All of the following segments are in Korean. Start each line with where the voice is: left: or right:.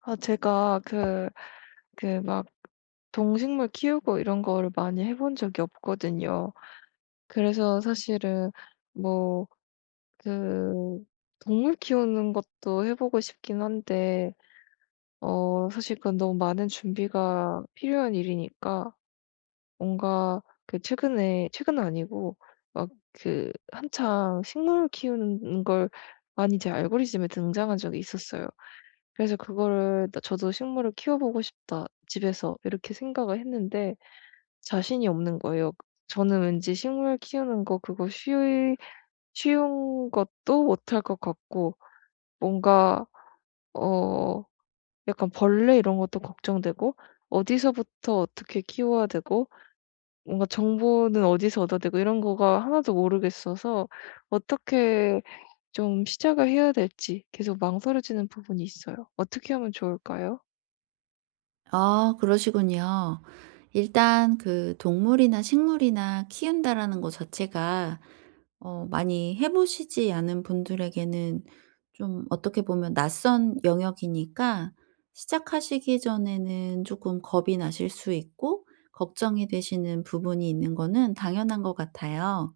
left: 아 제가 그 그 막 동식물 키우고 이런 거를 많이 해본 적이 없거든요. 그래서 사실은 뭐 그 동물 키우는 것도 해 보고 싶긴 한데 어 사실 그건 너무 많은 준비가 필요한 일이니까 뭔가 그 최근에, 최근은 아니고 막 그 한창 식물 키우는 걸 많이 제 알고리즘에 등장한 적이 있었어요. 그래서 그거를 '나 저도 식물을 키워보고 싶다, 집에서.' 이렇게 생각을 했는데 자신이 없는 거예요. 저는 왠지 식물 키우는 거, 그거 쉬 쉬운 것도 못할 것 같고, 뭔가 어 약간 벌레 이런 것도 걱정되고, 어디서부터 어떻게 키워야 되고 뭔가 정보는 어디서 얻어야 되고, 이런 거가 하나도 모르겠어서 어떻게 좀 시작을 해야 될지 계속 망설여지는 부분이 있어요. 어떻게 하면 좋을까요?
right: 아 그러시군요. 일단 그 동물이나 식물이나 키운다라는 거 자체가 많이 해 보시지 않은 분들에게는 좀 어떻게 보면 낯선 영역이니까 시작하시기 전에는 조금 겁이 나실 수 있고 걱정이 되시는 부분이 있는 거는 당연한 것 같아요.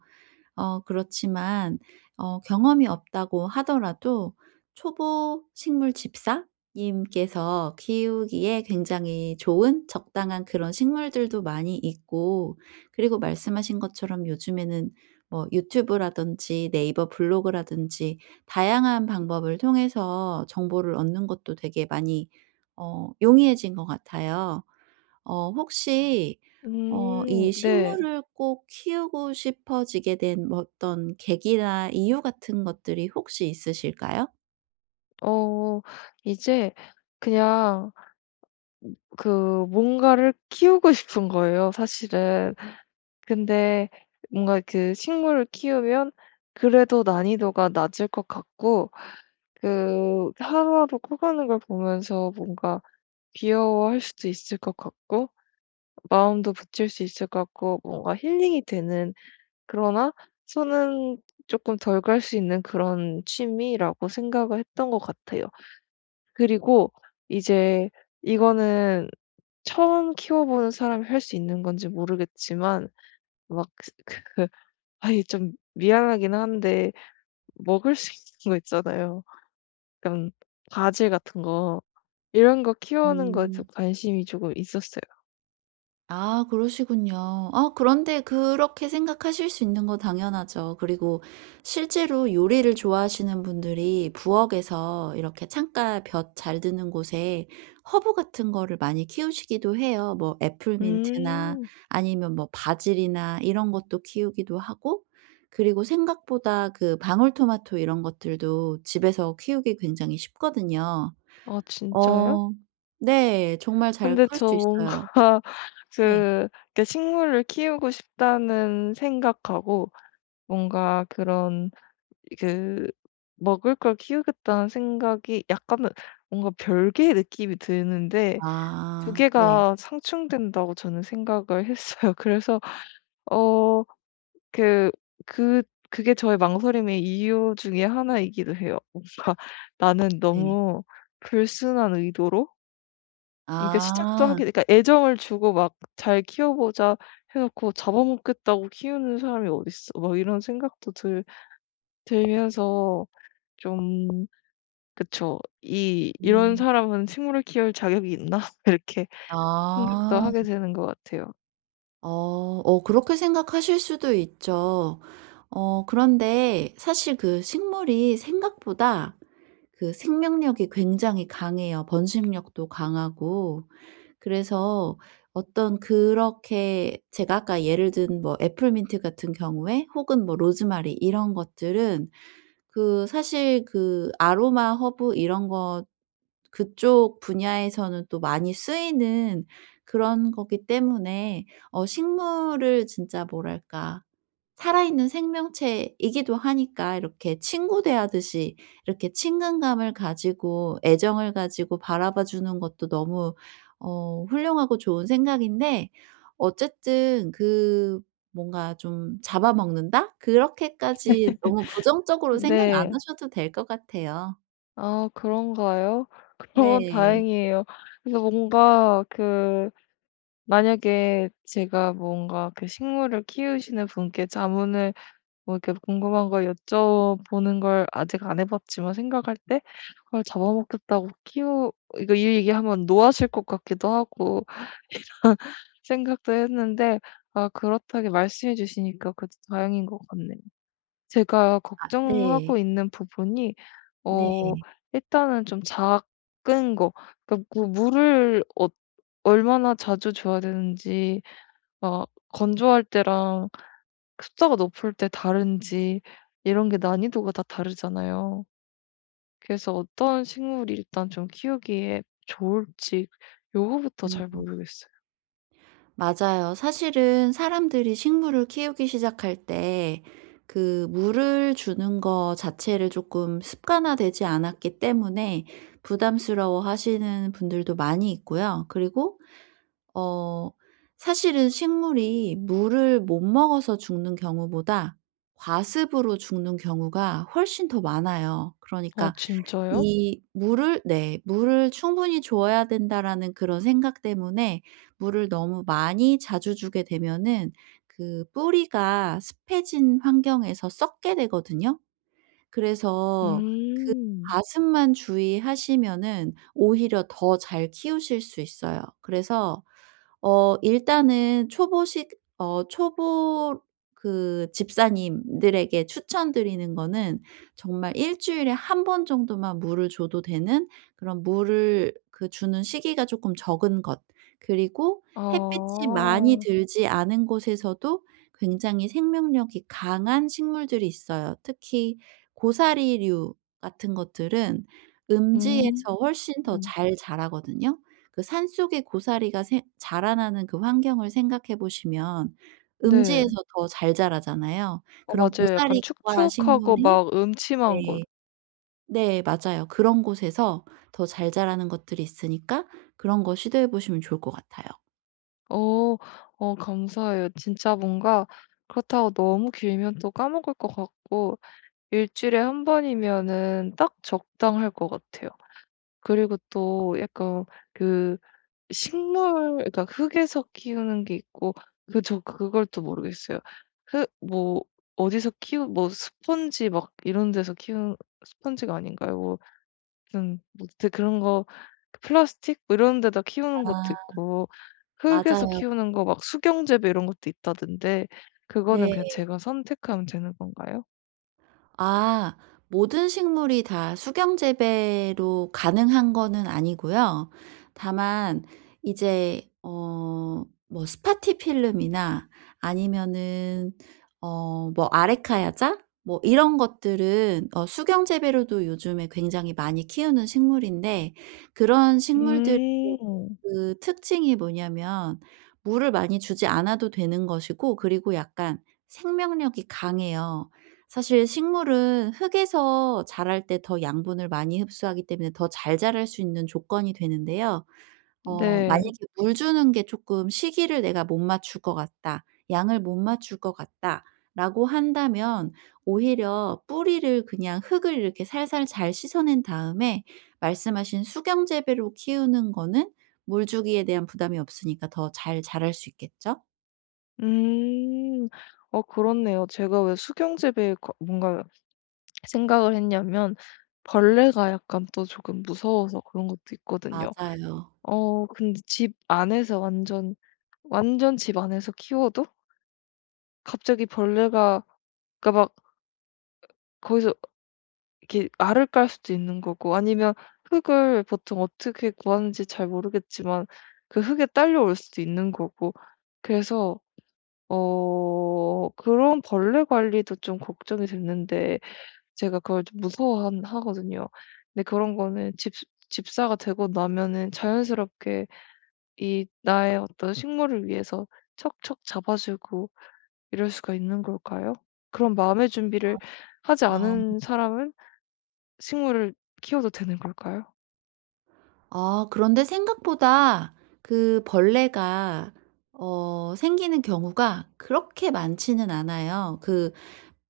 right: 그렇지만 경험이 없다고 하더라도 초보 식물 집사? 님께서 키우기에 굉장히 좋은 적당한 그런 식물들도 많이 있고 그리고 말씀하신 것처럼 요즘에는 뭐 유튜브라든지 네이버 블로그라든지 다양한 방법을 통해서 정보를 얻는 것도 되게 많이 용이해진 것 같아요. 혹시 이
left: 음, 네.
right: 식물을 꼭 키우고 싶어지게 된뭐 어떤 계기나 이유 같은 것들이 혹시 있으실까요?
left: 어 이제 그냥 그 뭔가를 키우고 싶은 거예요 사실은. 근데 뭔가 그 식물을 키우면 그래도 난이도가 낮을 것 같고, 그 하루하루 커가는 걸 보면서 뭔가 귀여워할 수도 있을 것 같고, 마음도 붙일 수 있을 것 같고, 뭔가 힐링이 되는, 그러나 손은 조금 덜 갈 수 있는 그런 취미라고 생각을 했던 것 같아요. 그리고 이제 이거는 처음 키워보는 사람이 할 수 있는 건지 모르겠지만 막 그 아좀 미안하긴 한데 먹을 수 있는 거 있잖아요. 약간 바질 같은 거. 이런 거 키우는 거에 좀
right: 음.
left: 관심이 조금 있었어요.
right: 아 그러시군요. 아 그런데 그렇게 생각하실 수 있는 거 당연하죠. 그리고 실제로 요리를 좋아하시는 분들이 부엌에서 이렇게 창가 볕 잘 드는 곳에 허브 같은 거를 많이 키우시기도 해요. 뭐 애플민트나
left: 음.
right: 아니면 뭐 바질이나 이런 것도 키우기도 하고 그리고 생각보다 그 방울토마토 이런 것들도 집에서 키우기 굉장히 쉽거든요.
left: 아 진짜요?
right: 어 네. 정말 잘
left: 근데
right: 클
left: 저
right: 수 있어요.
left: 뭔가
right: 네.
left: 그 이렇게 식물을 키우고 싶다는 생각하고, 뭔가 그런 그 먹을 걸 키우겠다는 생각이 약간은 뭔가 별개의 느낌이 드는데, 두
right: 아. 네.
left: 개가 상충된다고 저는 생각을 했어요. 그래서 어 그 그 그게 저의 망설임의 이유 중에 하나이기도 해요. 뭔가 나는
right: 네.
left: 너무 불순한 의도로, 그러니까 시작도
right: 아.
left: 하게, 그러니까 애정을 주고 막 '잘 키워 보자.' 해 놓고 '잡아먹겠다고 키우는 사람이 어딨어.' 막 이런 생각도 들 들면서 좀, 그쵸. 이 '이런
right: 음.
left: 사람은 식물을 키울 자격이 있나?' 이렇게 생각도
right: 아.
left: 하게 되는 것 같아요.
right: 어. 그렇게 생각하실 수도 있죠. 그런데 사실 그 식물이 생각보다 그 생명력이 굉장히 강해요. 번식력도 강하고. 그래서 어떤 그렇게 제가 아까 예를 든 뭐 애플민트 같은 경우에 혹은 뭐 로즈마리 이런 것들은 그 사실 그 아로마 허브 이런 거 그쪽 분야에서는 또 많이 쓰이는 그런 거기 때문에 식물을 진짜 뭐랄까 살아있는 생명체이기도 하니까 이렇게 친구 대하듯이 이렇게 친근감을 가지고 애정을 가지고 바라봐 주는 것도 너무 훌륭하고 좋은 생각인데 어쨌든 그 뭔가 좀 '잡아먹는다?' 그렇게까지 너무 부정적으로 생각 안
left: 네.
right: 하셔도 될 것 같아요.
left: 아 그런가요? 그러면
right: 네.
left: 다행이에요. 그래서 뭔가 그 만약에 제가 뭔가 그 식물을 키우시는 분께 자문을, 뭐 이렇게 궁금한 걸 여쭤보는 걸 아직 안 해 봤지만 생각할 때 '아 잡아먹겠다고 키우', 이거 이 얘기하면 노하실 것 같기도 하고 생각도 했는데, 아 그렇다게 말씀해 주시니까 그래도 다행인 것 같네요. 제가
right: 네.
left: 걱정하고 있는 부분이
right: 네.
left: 어 일단은 좀 작은 거, 그러니까 그 물을 어 얼마나 자주 줘야 되는지, 막 건조할 때랑 습도가 높을 때 다른지, 이런 게 난이도가 다 다르잖아요. 그래서 어떤 식물이 일단 좀 키우기에 좋을지 요거부터 잘
right: 음.
left: 모르겠어요.
right: 맞아요. 사실은 사람들이 식물을 키우기 시작할 때 그 물을 주는 거 자체를 조금 습관화되지 않았기 때문에 부담스러워 하시는 분들도 많이 있고요. 그리고 어 사실은 식물이 물을 못 먹어서 죽는 경우보다 과습으로 죽는 경우가 훨씬 더 많아요.
left: 아
right: 그러니까
left: 진짜요?
right: 이 물을 네. '물을 충분히 줘야 된다.'라는 그런 생각 때문에 물을 너무 많이 자주 주게 되면은 그 뿌리가 습해진 환경에서 썩게 되거든요. 그래서
left: 음.
right: 가습만 주의하시면은 오히려 더 잘 키우실 수 있어요. 그래서 일단은 초보 그 집사님들에게 추천드리는 거는 정말 일 주일에 한 번 정도만 물을 줘도 되는 그런 물을 그 주는 시기가 쪼끔 적은 것. 그리고 햇빛이 많이
left: 아.
right: 들지 않은 곳에서도 굉장히 생명력이 강한 식물들이 있어요. 특히 고사리류 같은 것들은
left: 음.
right: 음지에서 훨씬 더 잘 자라거든요. 그 산속의 고사리가 새 자라나는 그 환경을 생각해 보시면 음지에서
left: 네.
right: 더 잘 자라잖아요.
left: 어
right: 그런
left: 맞아요. 약간
right: 고사리과
left: 축축하고
right: 식물이
left: 막 음침한 곳.
right: 네. 네 맞아요. 그런 곳에서 더 잘 자라는 것들이 있으니까 그런 거 시도해 보시면 좋을 것 같아요.
left: 어. 어 감사해요. 진짜 뭔가 그렇다고 너무 길면 또 까먹을 것 같고, 일 주일에 한 번이면은 딱 적당할 것 같아요. 그리고 또 약간 그 식물, 그러니까 흙에서 키우는 게 있고 그 저 그걸 또 모르겠어요. 흙 뭐 어디서 키우 뭐 스펀지 막 이런 데서 키운, 스펀지가 아닌가요? 뭐 무슨 뭐 하여튼 그런 거 그 플라스틱 뭐 이런 데다 키우는
right: 아
left: 것도 있고, 흙에서
right: 맞아요.
left: 키우는 거 막 수경재배 이런 것도 있다던데 그거는
right: 네.
left: 그냥 제가 선택하면 되는 건가요?
right: 아. 모든 식물이 다 수경 재배로 가능한 거는 아니고요. 다만 이제 뭐 스파티필름이나 아니면은 뭐 아레카야자 뭐 이런 것들은 수경 재배로도 요즘에 굉장히 많이 키우는 식물인데 그런 식물들의
left: 음.
right: 그 특징이 뭐냐면 물을 많이 주지 않아도 되는 것이고 그리고 약간 생명력이 강해요. 사실 식물은 흙에서 자랄 때 더 양분을 많이 흡수하기 때문에 더 잘 자랄 수 있는 조건이 되는데요. 만약에
left: 네.
right: 물 주는 게 조금 시기를 내가 못 맞출 것 같다. 양을 못 맞출 것 같다라고 한다면 오히려 뿌리를 그냥 흙을 이렇게 살살 잘 씻어낸 다음에 말씀하신 수경 재배로 키우는 거는 물 주기에 대한 부담이 없으니까 더 잘 자랄 수 있겠죠?
left: 음. 어 그렇네요. 제가 왜 수경재배에 거 뭔가 생각을 했냐면, 벌레가 약간 또 조금 무서워서 그런 것도 있거든요.
right: 맞아요.
left: 어 근데 집 안에서 완전 집 안에서 키워도 갑자기 벌레가, 그니까 막 거기서 이렇게 알을 깔 수도 있는 거고, 아니면 흙을 보통 어떻게 구하는지 잘 모르겠지만 그 흙에 딸려올 수도 있는 거고, 그래서 어 그런 벌레 관리도 좀 걱정이 됐는데 제가 그걸 좀 무서워 하거든요. 근데 그런 거는 집 집사가 되고 나면은 자연스럽게 이 나의 어떤 식물을 위해서 척척 잡아주고 이럴 수가 있는 걸까요? 그런 마음의 준비를 하지
right: 어.
left: 않은 사람은 식물을 키워도 되는 걸까요?
right: 아 그런데 생각보다 그 벌레가 생기는 경우가 그렇게 많지는 않아요. 그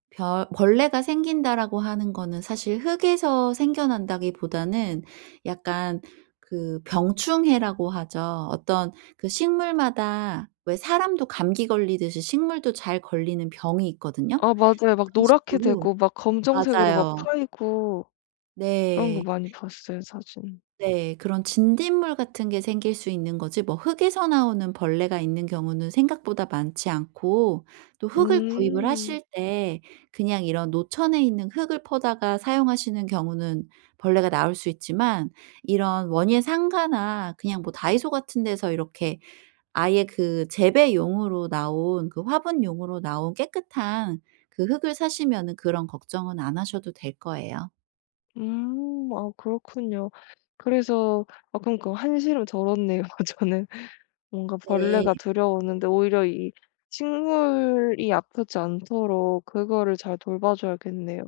right: 벌레가 생긴다라고 하는 거는 사실 흙에서 생겨난다기보다는 약간 그 병충해라고 하죠. 어떤 그 식물마다 왜 사람도 감기 걸리듯이 식물도 잘 걸리는 병이 있거든요.
left: 아 맞아요. 막
right: 그런
left: 노랗게
right: 식으로
left: 되고 막 검정색으로 막
right: 맞아요.
left: 파이고. 그런 거
right: 네.
left: 많이 봤어요, 사진.
right: 네. 그런 진딧물 같은 게 생길 수 있는 거지 뭐 흙에서 나오는 벌레가 있는 경우는 생각보다 많지 않고 또 흙을 구입을
left: 음.
right: 하실 때 그냥 이런 노천에 있는 흙을 퍼다가 사용하시는 경우는 벌레가 나올 수 있지만 이런 원예 상가나 그냥 뭐 다이소 같은 데서 이렇게 아예 그 재배용으로 나온 그 화분용으로 나온 깨끗한 그 흙을 사시면은 그런 걱정은 안 하셔도 될 거예요.
left: 음. 아 그렇군요. 그래서, 아 그러니까 한시름 덜었네요, 저는. 뭔가
right: 네.
left: 벌레가 두려우는데 오히려 이 식물이 아프지 않도록 그거를 잘 돌봐줘야겠네요.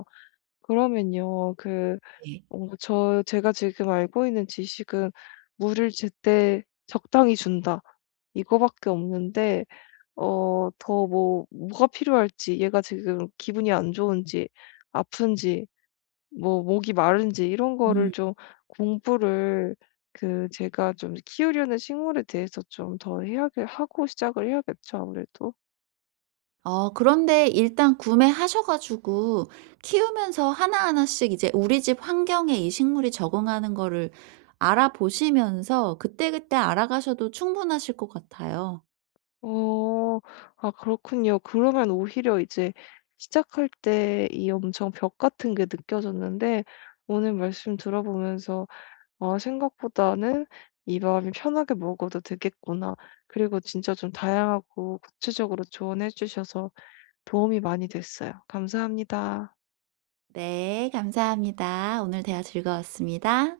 left: 그러면요. 그
right: 네.
left: 뭔가 저 제가 지금 알고 있는 지식은 물을 제때 적당히 준다, 이거밖에 없는데, 어 더 뭐 뭐가 필요할지, 얘가 지금 기분이 안 좋은지 아픈지 뭐 목이 마른지, 이런 거를
right: 음.
left: 좀 공부를 그 제가 좀 키우려는 식물에 대해서 좀 더 해야 하고 시작을 해야겠죠, 아무래도.
right: 그런데 일단 구매하셔 가지고 키우면서 하나하나씩 이제 우리 집 환경에 이 식물이 적응하는 거를 알아보시면서 그때그때 알아가셔도 충분하실 것 같아요.
left: 어. 아 그렇군요. 그러면 오히려 이제 시작할 때 이 엄청 벽 같은 게 느껴졌는데, 오늘 말씀 들어보면서 '아 생각보다는 이 마음이 편하게 먹어도 되겠구나.' 그리고 진짜 좀 다양하고 구체적으로 조언해 주셔서 도움이 많이 됐어요. 감사합니다.
right: 네 감사합니다. 오늘 대화 즐거웠습니다.